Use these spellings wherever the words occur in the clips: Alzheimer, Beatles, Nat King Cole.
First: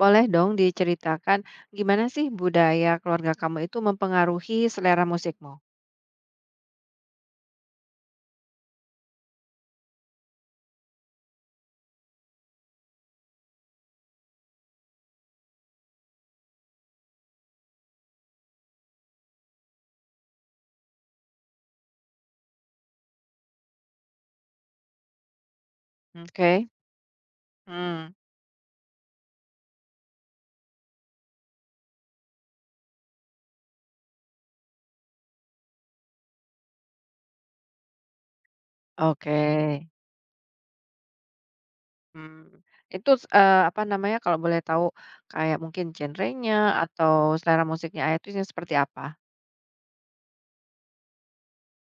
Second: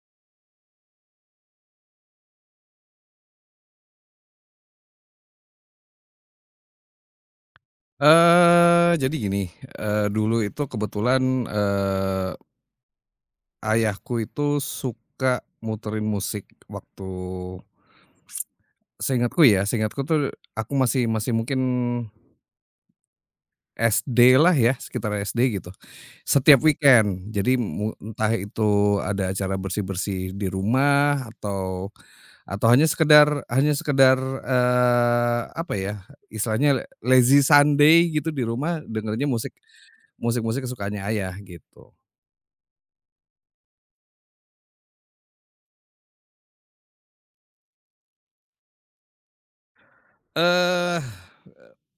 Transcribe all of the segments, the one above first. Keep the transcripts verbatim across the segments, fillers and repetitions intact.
Boleh dong diceritakan gimana sih budaya keluarga kamu itu mempengaruhi selera musikmu? Eee, jadi gini, eee, dulu itu kebetulan, eee, ayahku itu suka muterin musik waktu seingatku ya, seingatku tuh aku masih masih mungkin S D lah ya, sekitar S D gitu. Setiap Oke. weekend, jadi mu Hmm. entah itu ada acara bersih-bersih di rumah atau atau hanya sekedar hanya sekedar, eee, apa ya, istilahnya lazy Sunday gitu di rumah dengerinnya Oke. musik. Musik-musik kesukaannya ayah gitu. Hmm. Itu eh, apa namanya, kalau boleh tahu, kayak mungkin genrenya atau selera musiknya Ayah itu yang seperti apa? Eh,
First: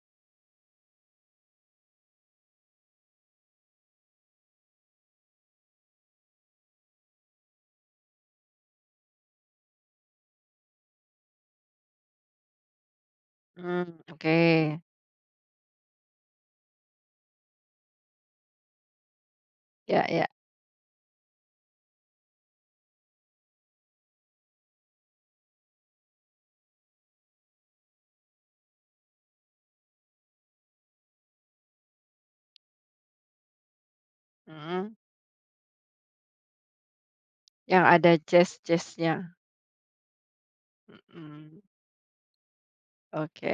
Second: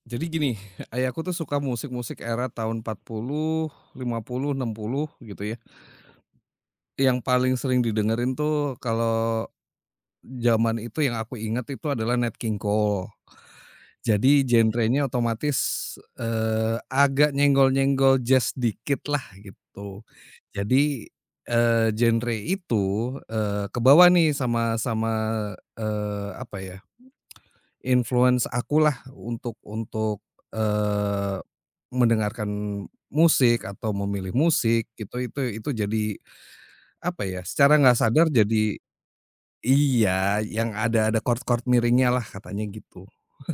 jadi gini, ayahku tuh suka musik-musik era tahun empat puluh, lima puluh, enam puluh gitu ya. Yang paling sering didengerin tuh kalau zaman itu yang aku ingat itu adalah Nat King Cole. Hmm, oke. Jadi genrenya otomatis, eee, agak nyenggol-nyenggol jazz dikit lah gitu. Ya, ya. Jadi, eee, genre itu, eee, kebawa nih sama sama, eee, apa ya, influence akulah untuk untuk, eee, mendengarkan musik atau memilih musik Hmm. gitu itu itu jadi apa ya, secara Yang nggak ada sadar jadi jazz-jazznya. iya, yang ada ada Hmm. chord-chord miringnya lah katanya gitu. Oke.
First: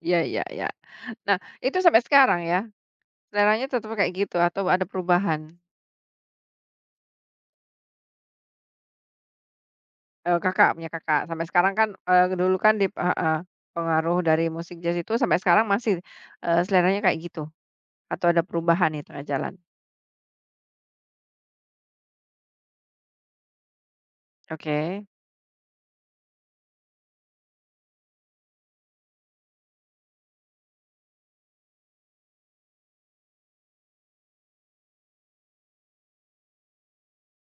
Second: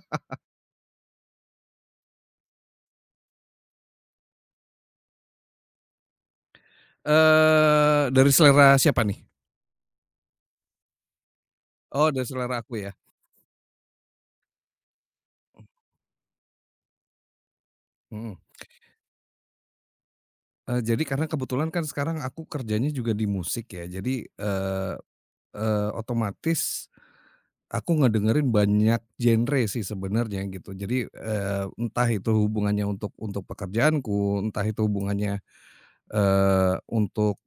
Ya, ya, ya. Nah, itu sampai sekarang ya. Seleranya tetap kayak gitu atau ada perubahan? Eee, dari selera siapa nih? Eee, Kakak, punya Kakak. Sampai sekarang kan, Oh, dari eee, dulu selera kan aku ya? dip heeh, pengaruh dari musik jazz itu sampai sekarang masih, eee, seleranya kayak gitu? Atau Mhm. ada perubahan nih tengah jalan? Eee, jadi karena kebetulan kan sekarang aku kerjanya juga di musik ya jadi, eee Oke, eee, otomatis. Aku ngedengerin banyak genre sih sebenarnya gitu. Jadi, eee, entah itu hubungannya untuk untuk pekerjaanku, entah itu hubungannya, eee, untuk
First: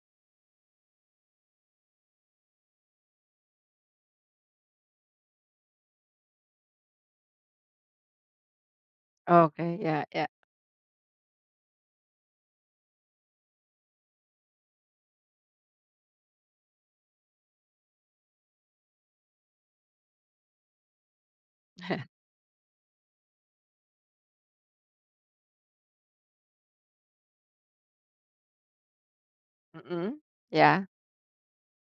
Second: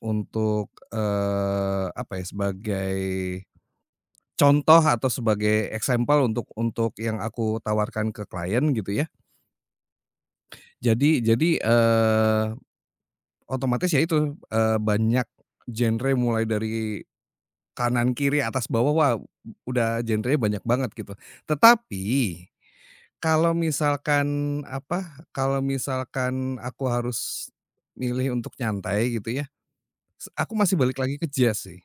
untuk, eee, apa ya, sebagai contoh atau sebagai example untuk untuk yang aku tawarkan ke klien gitu ya. oke, ya, ya. Jadi jadi, eee, otomatis ya itu, eee, banyak genre mulai dari kanan, kiri, atas, bawah, wah udah genrenya banyak banget gitu. Tetapi, kalau misalkan apa, kalau misalkan aku harus milih untuk nyantai gitu ya, Mhm, s aku masih ya. balik lagi ke jazz sih,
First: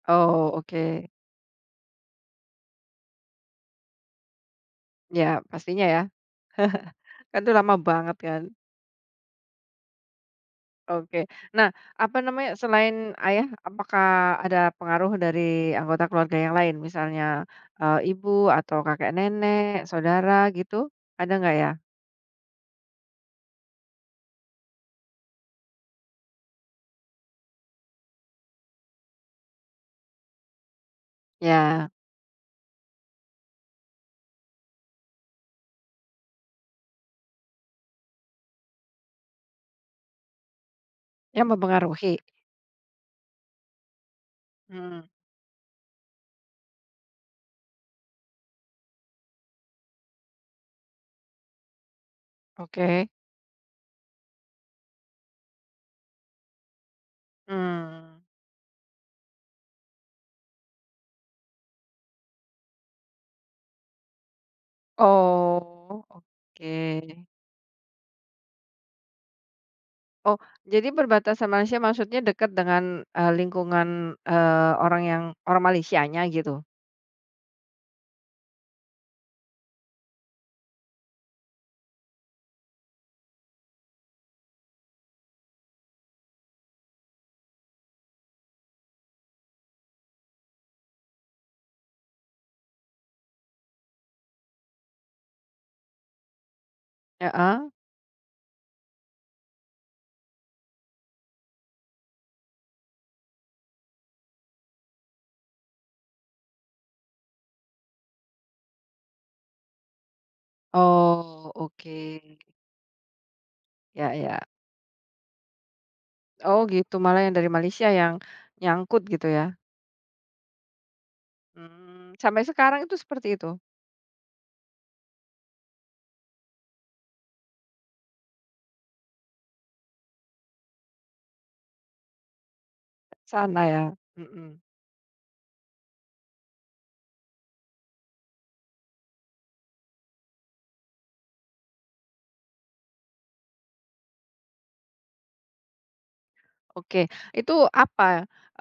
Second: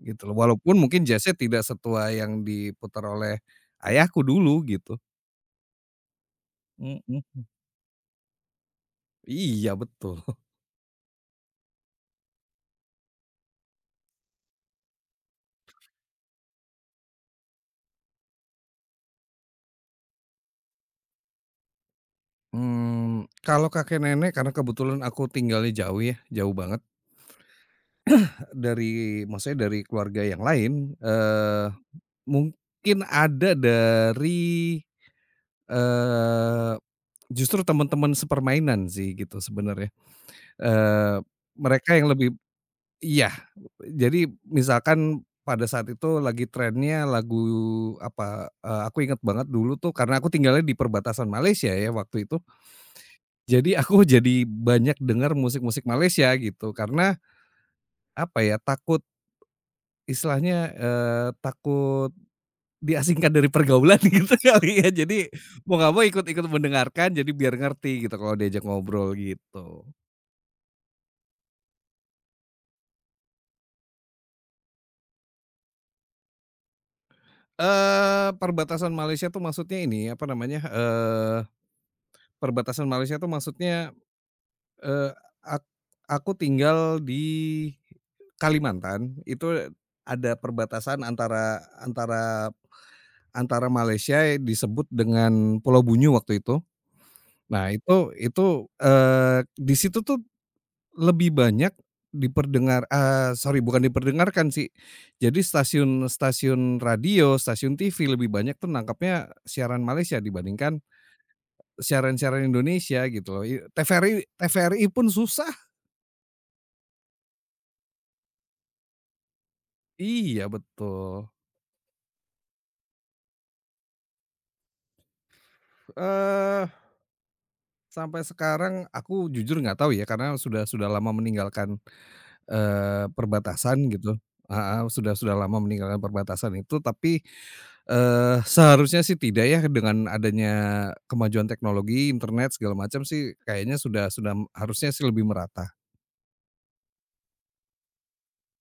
gitu loh. Oh, Walaupun mungkin oke. jazznya tidak setua yang diputar oleh ayahku dulu gitu. Ya, pastinya ya. Kan Mhm, itu lama banget kan. iya betul. Oke. Nah, apa namanya, selain ayah, apakah ada pengaruh dari anggota keluarga yang lain? Misalnya, eee, ibu atau kakek nenek, saudara gitu, ada nggak ya? Mmm, kalau kakek nenek karena kebetulan aku tinggalnya jauh ya, jauh banget dari maksudnya dari keluarga yang lain. eee Ya, Mungkin ada dari, eee, justru teman-teman sepermainan sih gitu sebenarnya, eee, yang mereka yang mempengaruhi. lebih iya, jadi Hmm, misalkan pada saat itu lagi trennya lagu apa, eee, aku inget banget dulu tuh karena aku tinggalnya di perbatasan Malaysia ya waktu itu, oke. jadi aku jadi banyak dengar musik-musik Malaysia gitu karena Hmm, apa ya, takut istilahnya, eee, takut Diasingkan dari pergaulan gitu kali ya, jadi mau nggak mau oh, ikut-ikut oke. mendengarkan, jadi biar ngerti gitu kalau diajak ngobrol gitu. Oh, jadi perbatasan Malaysia maksudnya dekat dengan, eee, lingkungan, eee, orang yang orang Malaysianya gitu? Eee, perbatasan Malaysia tuh maksudnya ini, apa namanya, eee, perbatasan Malaysia tuh maksudnya, eee, ak aku tinggal di Kalimantan, itu ada perbatasan antara antara antara Malaysia disebut dengan Pulau Bunyu waktu itu. Ya Nah ah. itu itu, eee, di situ tuh lebih banyak diperdengar, eee, sorry bukan diperdengarkan sih, jadi stasiun-stasiun radio, stasiun T V lebih banyak tuh nangkapnya siaran Malaysia dibandingkan Oh, oke. siaran-siaran Indonesia gitu loh, i TVRI Ya ya. TVRI pun susah. Oh gitu, malah yang dari Malaysia yang nyangkut gitu ya? Iya betul. Hmm, sampai sekarang itu seperti itu, Eee, sampai sekarang aku jujur nggak tahu ya karena sudah sudah lama meninggalkan, eee, sana perbatasan ya? gitu. Mhm. Heeh, sudah sudah lama meninggalkan perbatasan itu tapi, Eee, seharusnya sih tidak ya dengan adanya kemajuan teknologi, internet segala macam sih kayaknya sudah sudah harusnya sih lebih merata. Oke, itu apa,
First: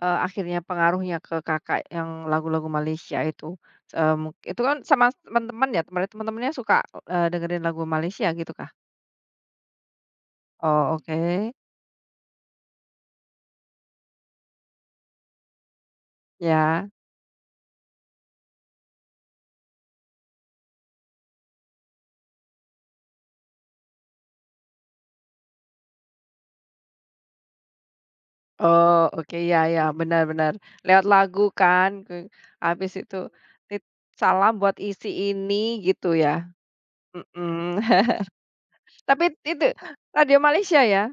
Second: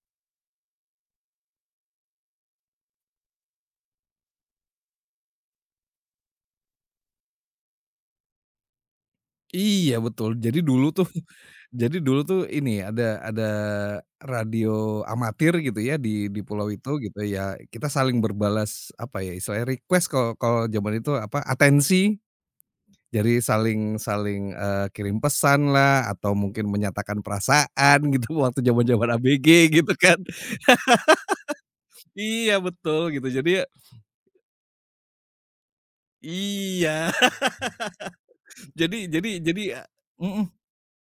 eee, akhirnya pengaruhnya ke Kakak yang lagu-lagu Malaysia itu? Mmm, itu kan sama teman-teman ya, teman teman-temannya suka, eee, dengerin lagu Malaysia gitu kah? Iya betul, jadi dulu Oh, tuh oke, jadi dulu tuh ini ada ada radio amatir gitu ya di di pulau itu ya. gitu ya, kita saling berbalas apa ya istilahnya request kalau kalau zaman itu apa, atensi. Jadi saling saling, eee, kirim pesanlah atau mungkin menyatakan perasaan gitu waktu Oh, zaman-zaman oke, ya A B G ya, gitu kan. benar benar. Lewat lagu kan, ke Iya habis betul itu gitu jadi. tit salam buat isi ini gitu ya? Iya, Mhm. jadi Tapi jadi jadi itu eee, radio mhm, Malaysia ya?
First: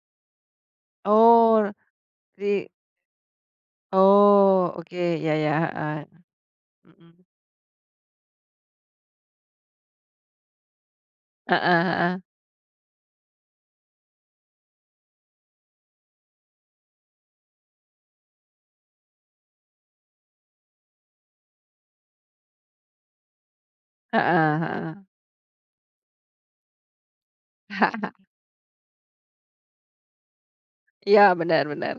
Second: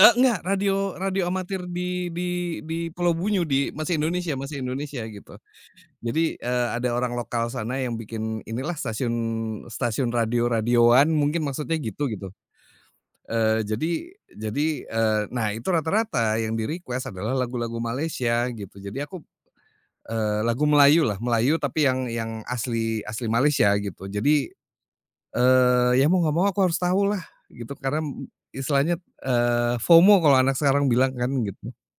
eee, enggak, radio radio amatir Oh, di di di di Pulau Bunyu di masih Indonesia masih oh, Indonesia oke, gitu. ya ya, heeh. Jadi, eee, ada orang Mhm. lokal sana yang bikin inilah stasiun stasiun radio-radioan mungkin Heeh maksudnya gitu heeh. gitu. Eee, jadi jadi, eee, nah itu rata-rata yang di-request adalah lagu-lagu Malaysia gitu. Jadi aku, eee, lagu Melayu lah Melayu tapi yang yang asli asli Malaysia gitu. Jadi, Heeh heeh. Eee, ya mau nggak mau aku harus tahu lah gitu karena istilahnya, eee, FOMO kalau anak sekarang bilang kan Iya benar gitu. bener,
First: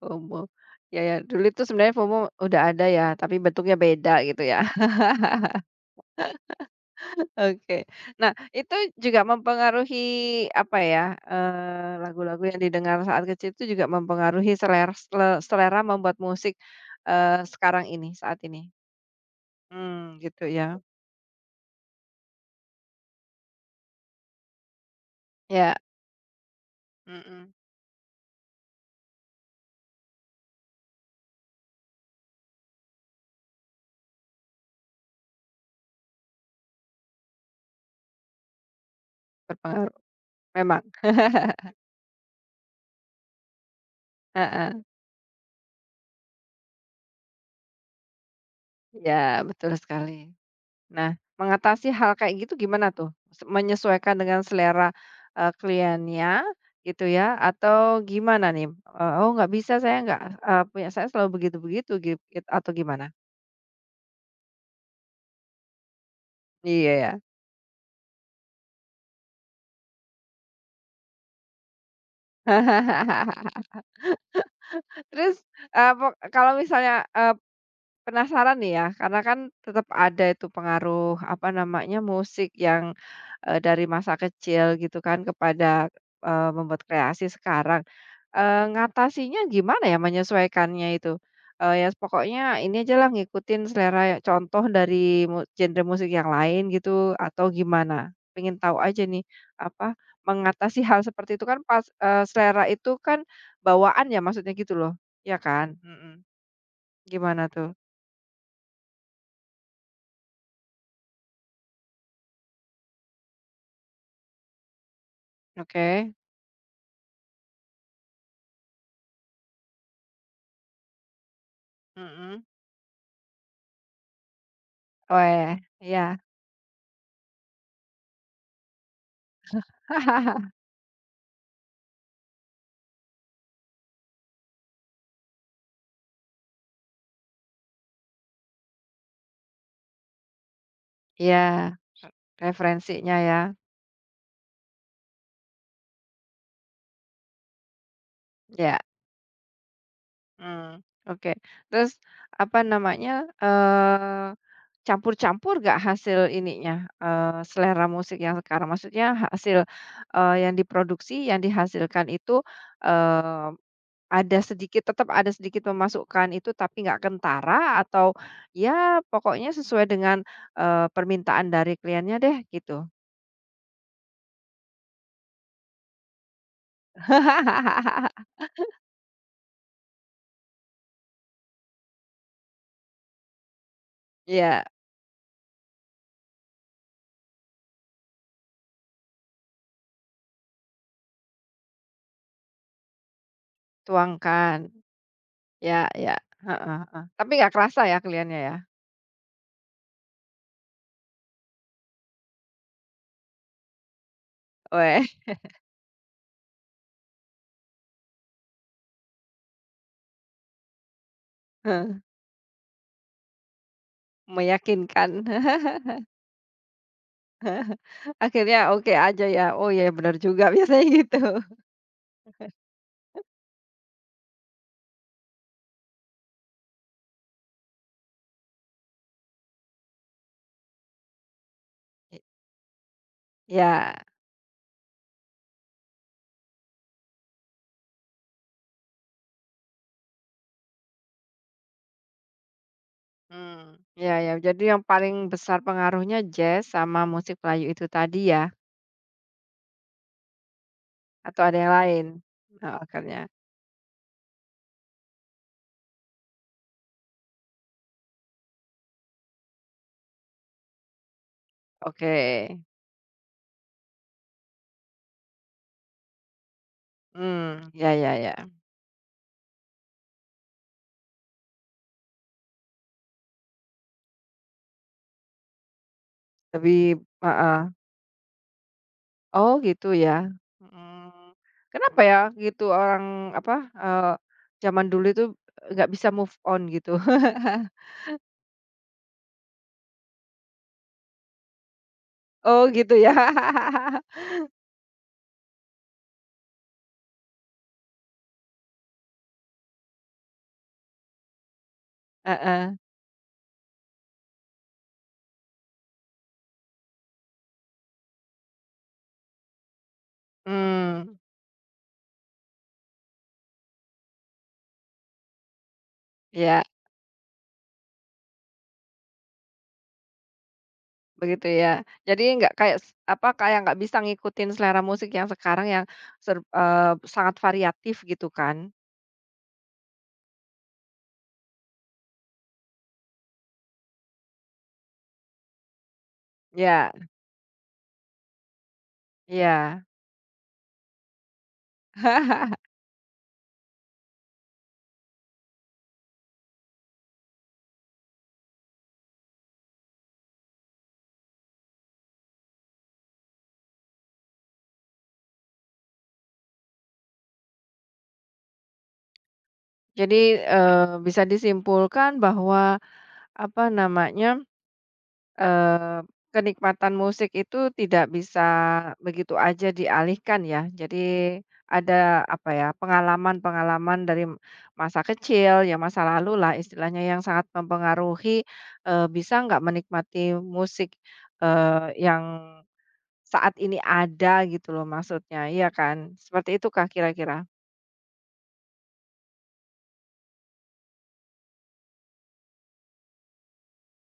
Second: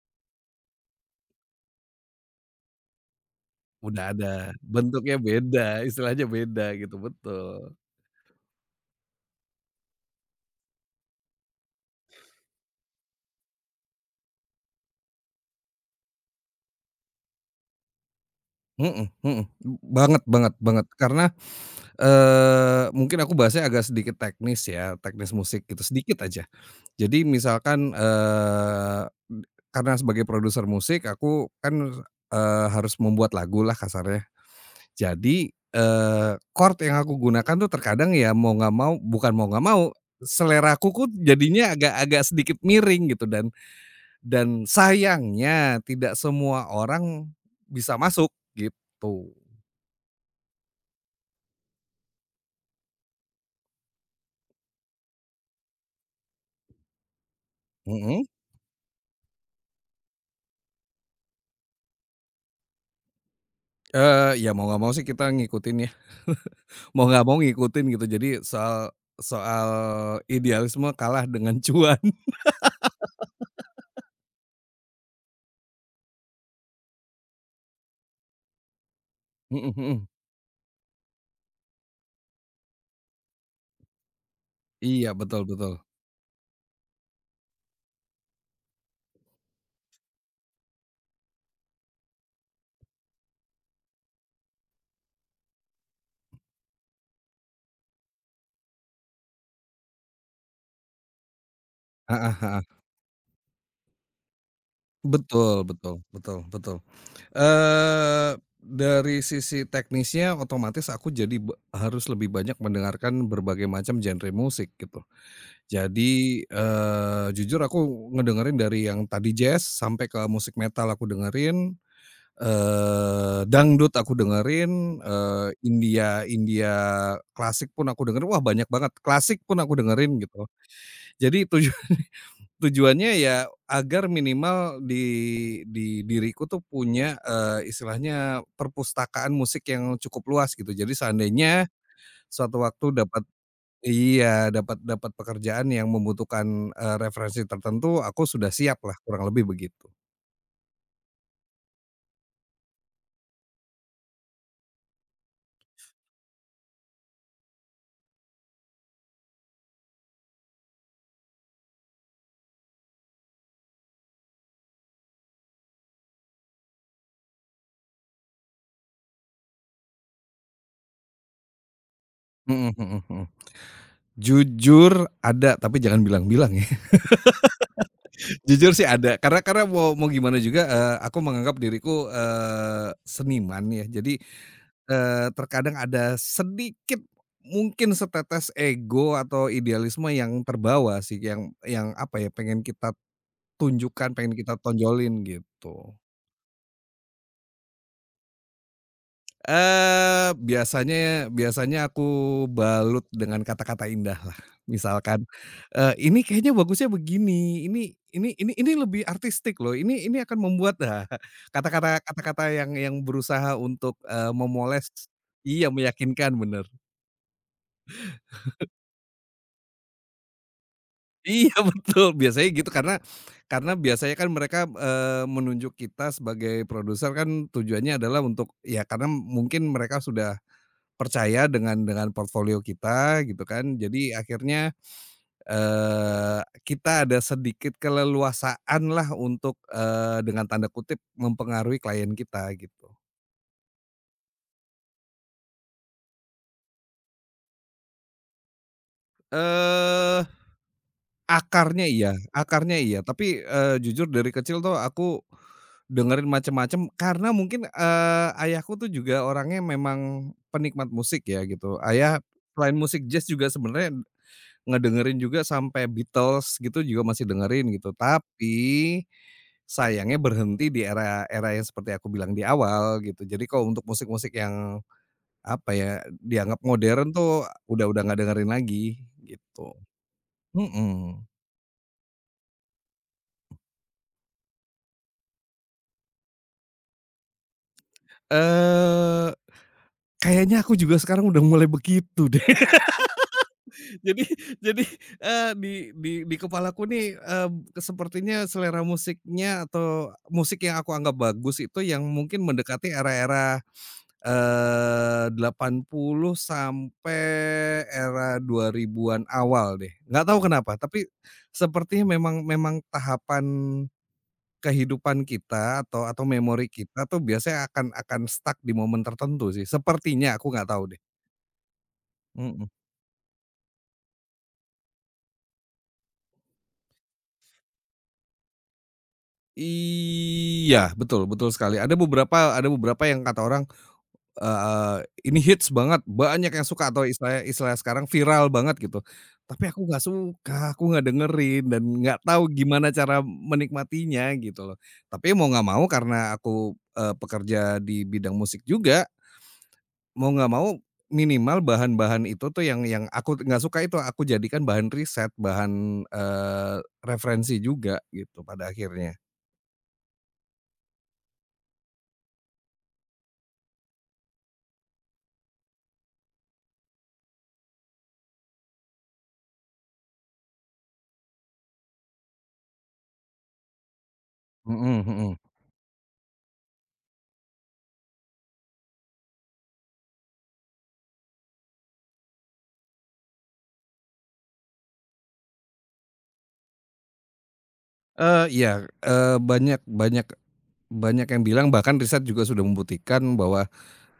FOMO. Ya ya, dulu itu sebenarnya FOMO udah ada ya, tapi bentuknya Udah beda ada, gitu ya. bentuknya beda, istilahnya beda gitu, Oke. betul. Nah, itu juga mempengaruhi apa ya, eee, lagu-lagu yang didengar saat kecil itu juga mempengaruhi selera sele selera membuat musik, eee, sekarang ini, saat ini? Mhm mhm, Mmm, banget gitu banget ya. banget karena, eee, mungkin aku bahasnya agak sedikit teknis ya, teknis musik Ya, gitu, sedikit aja. Jadi mhm, misalkan, eee, karena sebagai produser musik aku kan, eee, harus membuat lagu lah kasarnya. Jadi, eee, chord yang aku gunakan tuh terkadang ya mau nggak mau bukan mau nggak mau, berpengaruh, memang. seleraku ku jadinya agak-agak sedikit miring gitu dan dan Heeh. sayangnya tidak semua orang bisa masuk gitu. Iya, betul sekali. Nah, mengatasi hal kayak gitu gimana tuh? Se menyesuaikan dengan selera, eee, kliennya gitu ya atau Mhm, gimana nih? Eee, "Oh nggak bisa saya nggak, eee, punya saya selalu begitu-begitu," git atau gimana? eee, ya mau nggak mau sih kita ngikutin ya, Iya mau ya. nggak mau ngikutin gitu jadi soal soal idealisme kalah dengan cuan. Terus, eee, pok kalau misalnya, penasaran nih ya, karena kan Mhm tetap mhm. ada itu pengaruh, apa namanya, musik yang, eee, dari masa kecil gitu Iya kan betul betul. kepada, eee, membuat kreasi sekarang. Eee, ngatasinya gimana ya, menyesuaikannya itu? Eee, ya pokoknya ini aja lah ngikutin selera ya contoh dari mu genre musik yang lain gitu atau gimana? Pengen tahu aja nih, apa, mengatasi hal seperti itu kan pas eee, Heeh heeh. selera itu kan bawaan ya maksudnya gitu loh, ya Betul kan? betul Mhm. betul betul. Gimana tuh? Eee, dari sisi teknisnya otomatis aku jadi be harus lebih banyak mendengarkan berbagai macam genre musik gitu. Oke. Jadi, eee, jujur aku ngedengerin dari yang tadi jazz sampai ke musik metal aku dengerin, Mhm. eee, dangdut aku dengerin, Oh eee, ya, iya. India India klasik pun aku dengerin, wah banyak banget, klasik pun aku dengerin gitu. Jadi tuju tujuannya ya agar minimal di di diriku tuh punya, eee, istilahnya perpustakaan musik yang cukup luas gitu. Jadi seandainya Iya, suatu waktu referensinya dapat, ya. iya, dapat dapat pekerjaan yang membutuhkan, eee, referensi tertentu, aku sudah Ya, siap lah kurang lebih begitu. mmm, oke. Terus apa namanya, eee, campur-campur gak hasil ininya, eee, selera musik yang sekarang? Maksudnya hasil, eee, yang diproduksi, yang dihasilkan itu, eee, ada sedikit tetap ada sedikit memasukkan itu tapi nggak kentara atau ya pokoknya sesuai dengan, eee, permintaan dari kliennya deh Mhm gitu? mhm mhm. Jujur ada, tapi jangan bilang-bilang ya. Jujur sih ada, karena karena mau mau gimana juga, eee, aku menganggap diriku, eee, seniman ya. Jadi, Iya. Eee, terkadang ada sedikit mungkin setetes ego atau idealisme yang terbawa sih, yang yang apa ya, pengen kita tunjukkan, pengen Tuangkan, kita tonjolin ya gitu. ya, heeh heeh. Tapi nggak kerasa ya kelihatannya ya? Eee, biasanya biasanya aku balut dengan kata-kata indah lah. Weh, Misalkan, eee, "Ini kayaknya bagusnya begini, ini ini ini ini lebih artistik loh, ini ini akan membuat" nah, kata-kata heeh. kata-kata yang yang berusaha untuk, eee, memoles, Meyakinkan. iya, meyakinkan, bener. Akhirnya oke aja ya, oh ya benar juga biasanya gitu. Iya betul, biasanya gitu karena karena biasanya kan mereka, eee, menunjuk kita sebagai produser kan tujuannya adalah untuk ya karena mungkin mereka sudah percaya dengan dengan I portfolio kita gitu kan. ya, Jadi akhirnya, eee, kita ada sedikit keleluasaan lah untuk, eee, dengan tanda kutip "mempengaruhi" klien kita gitu. mmm, iya iya. Jadi yang paling besar pengaruhnya jazz sama musik Melayu itu tadi ya? Eee Atau ada yang Akarnya lain? iya Heeh, akarnya iya, akhirnya. tapi, eee, jujur dari kecil tuh aku dengerin macem-macem karena mungkin, eee, ayahku tuh juga orangnya memang penikmat musik ya gitu. Oke, Ayah selain musik jazz juga sebenarnya ngedengerin juga sampai Beatles gitu juga masih hmm, dengerin gitu, ya ya ya. tapi sayangnya berhenti di era-era yang seperti aku bilang di awal gitu. Jadi kalau untuk musik-musik yang apa ya, dianggap Lebih modern tuh heeh. udah udah nggak dengerin lagi Oh gitu, gitu ya? mhm. Mhm. Kenapa ya gitu orang apa, eee, zaman dulu itu nggak bisa move on gitu? Eee, kayaknya aku juga sekarang udah mulai begitu deh. Oh gitu ya? Jadi jadi, eee, di di di kepalaku nih, eee, sepertinya selera musiknya atau musik yang aku anggap bagus itu yang mungkin Heeh. mendekati era-era, eee, delapan puluh sampai era dua ribuan-an awal deh. Nggak tahu kenapa, tapi Mmm, sepertinya memang memang tahapan kehidupan kita atau atau iya memori kita tuh biasanya akan akan stuck di momen tertentu sih, sepertinya, aku nggak tahu deh. begitu ya. Jadi nggak Mhm. kayak s apa, kayak nggak bisa ngikutin selera musik yang sekarang yang ser eee, sangat variatif gitu kan? Iya, betul betul sekali. Ada beberapa ada beberapa yang kata orang, eee, ini hits banget, banyak yang suka Ya atau istilah istilah sekarang viral banget gitu. Tapi ya. aku nggak suka, aku nggak dengerin dan nggak tahu gimana cara menikmatinya gitu loh. Tapi mau nggak mau karena aku, eee, pekerja di bidang musik juga, mau nggak mau minimal bahan-bahan itu tuh yang yang aku nggak suka itu aku jadikan bahan riset, bahan, eee, referensi juga gitu pada akhirnya. Jadi, eee, bisa disimpulkan bahwa apa namanya Eee, kenikmatan musik itu tidak bisa begitu aja dialihkan ya. Jadi ada, apa ya, pengalaman-pengalaman dari m- Mhm masa mhm. kecil, ya masa lalu lah istilahnya yang sangat mempengaruhi, eee, bisa nggak menikmati musik, eee, yang saat ini ada gitu loh maksudnya, iya kan? Seperti itukah kira-kira? Eee, iya, eee, banyak banyak banyak yang bilang bahkan riset juga sudah membuktikan bahwa,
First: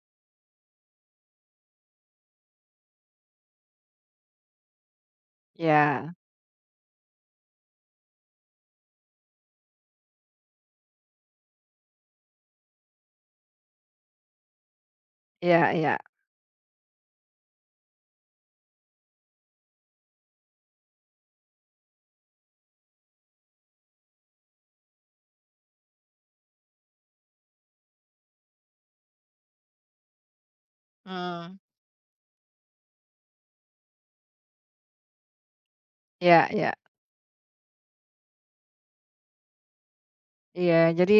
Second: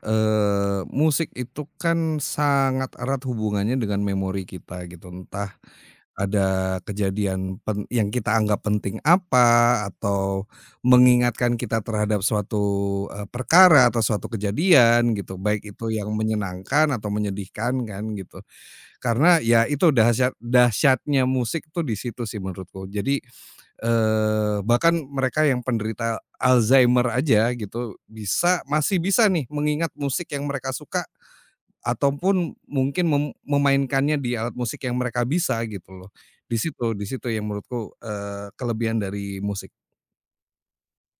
eee, musik itu kan sangat erat hubungannya dengan memori kita gitu. Entah Ya, ada kejadian pen yang kita anggap penting apa, atau mengingatkan kita terhadap suatu, eee, perkara atau suatu kejadian gitu, baik ya, itu ya, yang menyenangkan atau menyedihkan kan gitu. Karena ya itu dahsyat dahsyatnya musik tuh di situ sih menurutku. Jadi, Eee, bahkan mereka yang penderita Alzheimer aja gitu bisa masih bisa nih mengingat musik yang mereka suka mmm, ataupun mungkin mem memainkannya di alat musik yang mereka bisa gitu loh. ya. Di Iya. situ di situ yang menurutku, eee, kelebihan dari musik. Iya, jadi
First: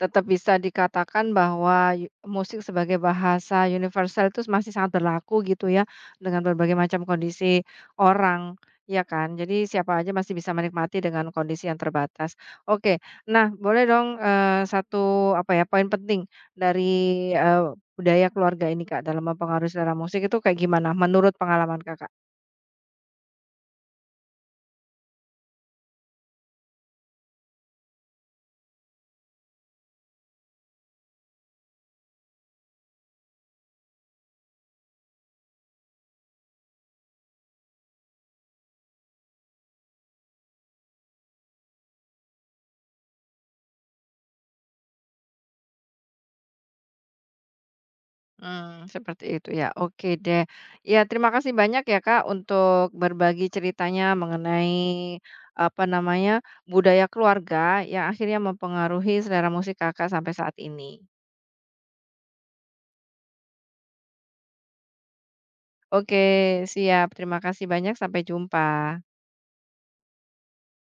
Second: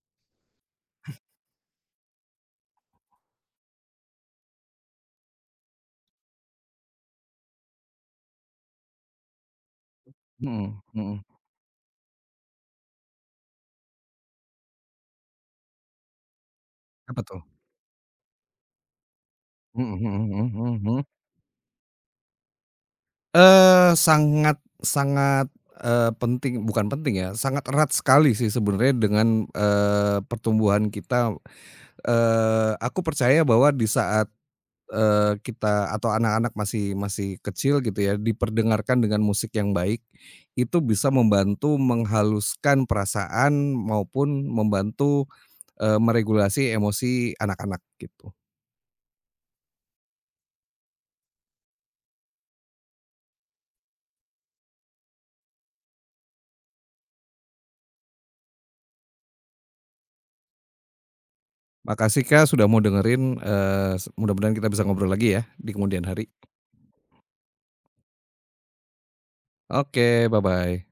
tetap bisa dikatakan bahwa yu musik sebagai bahasa universal itu masih sangat berlaku gitu ya, dengan berbagai macam kondisi orang, ya kan? Jadi siapa aja masih bisa Mhm menikmati mhm. dengan kondisi yang terbatas. Oke, nah boleh dong, eee, satu apa ya, poin penting dari, Apa tuh? eee, budaya keluarga ini Kak dalam mempengaruhi Mhm selera musik mhm itu mhm kayak mhm gimana mhm. menurut pengalaman Kakak? Eee, sangat sangat, eee, penting bukan penting ya, sangat erat sekali sih sebenarnya dengan, eee, pertumbuhan kita. Eee, aku percaya bahwa di saat eee, kita atau anak-anak masih masih kecil gitu ya, diperdengarkan dengan musik yang baik, itu bisa membantu menghaluskan perasaan maupun membantu, eee, meregulasi emosi anak-anak gitu. Mmm, seperti itu ya, oke deh. Ya terima kasih banyak ya Kak untuk berbagi ceritanya mengenai, apa namanya, budaya keluarga yang akhirnya mempengaruhi selera musik Kakak sampai saat ini. Makasih Kak, sudah mau dengerin, eee, mudah-mudahan kita bisa ngobrol lagi ya di kemudian Oke hari. siap, terima kasih banyak, sampai jumpa. Oke, bye-bye.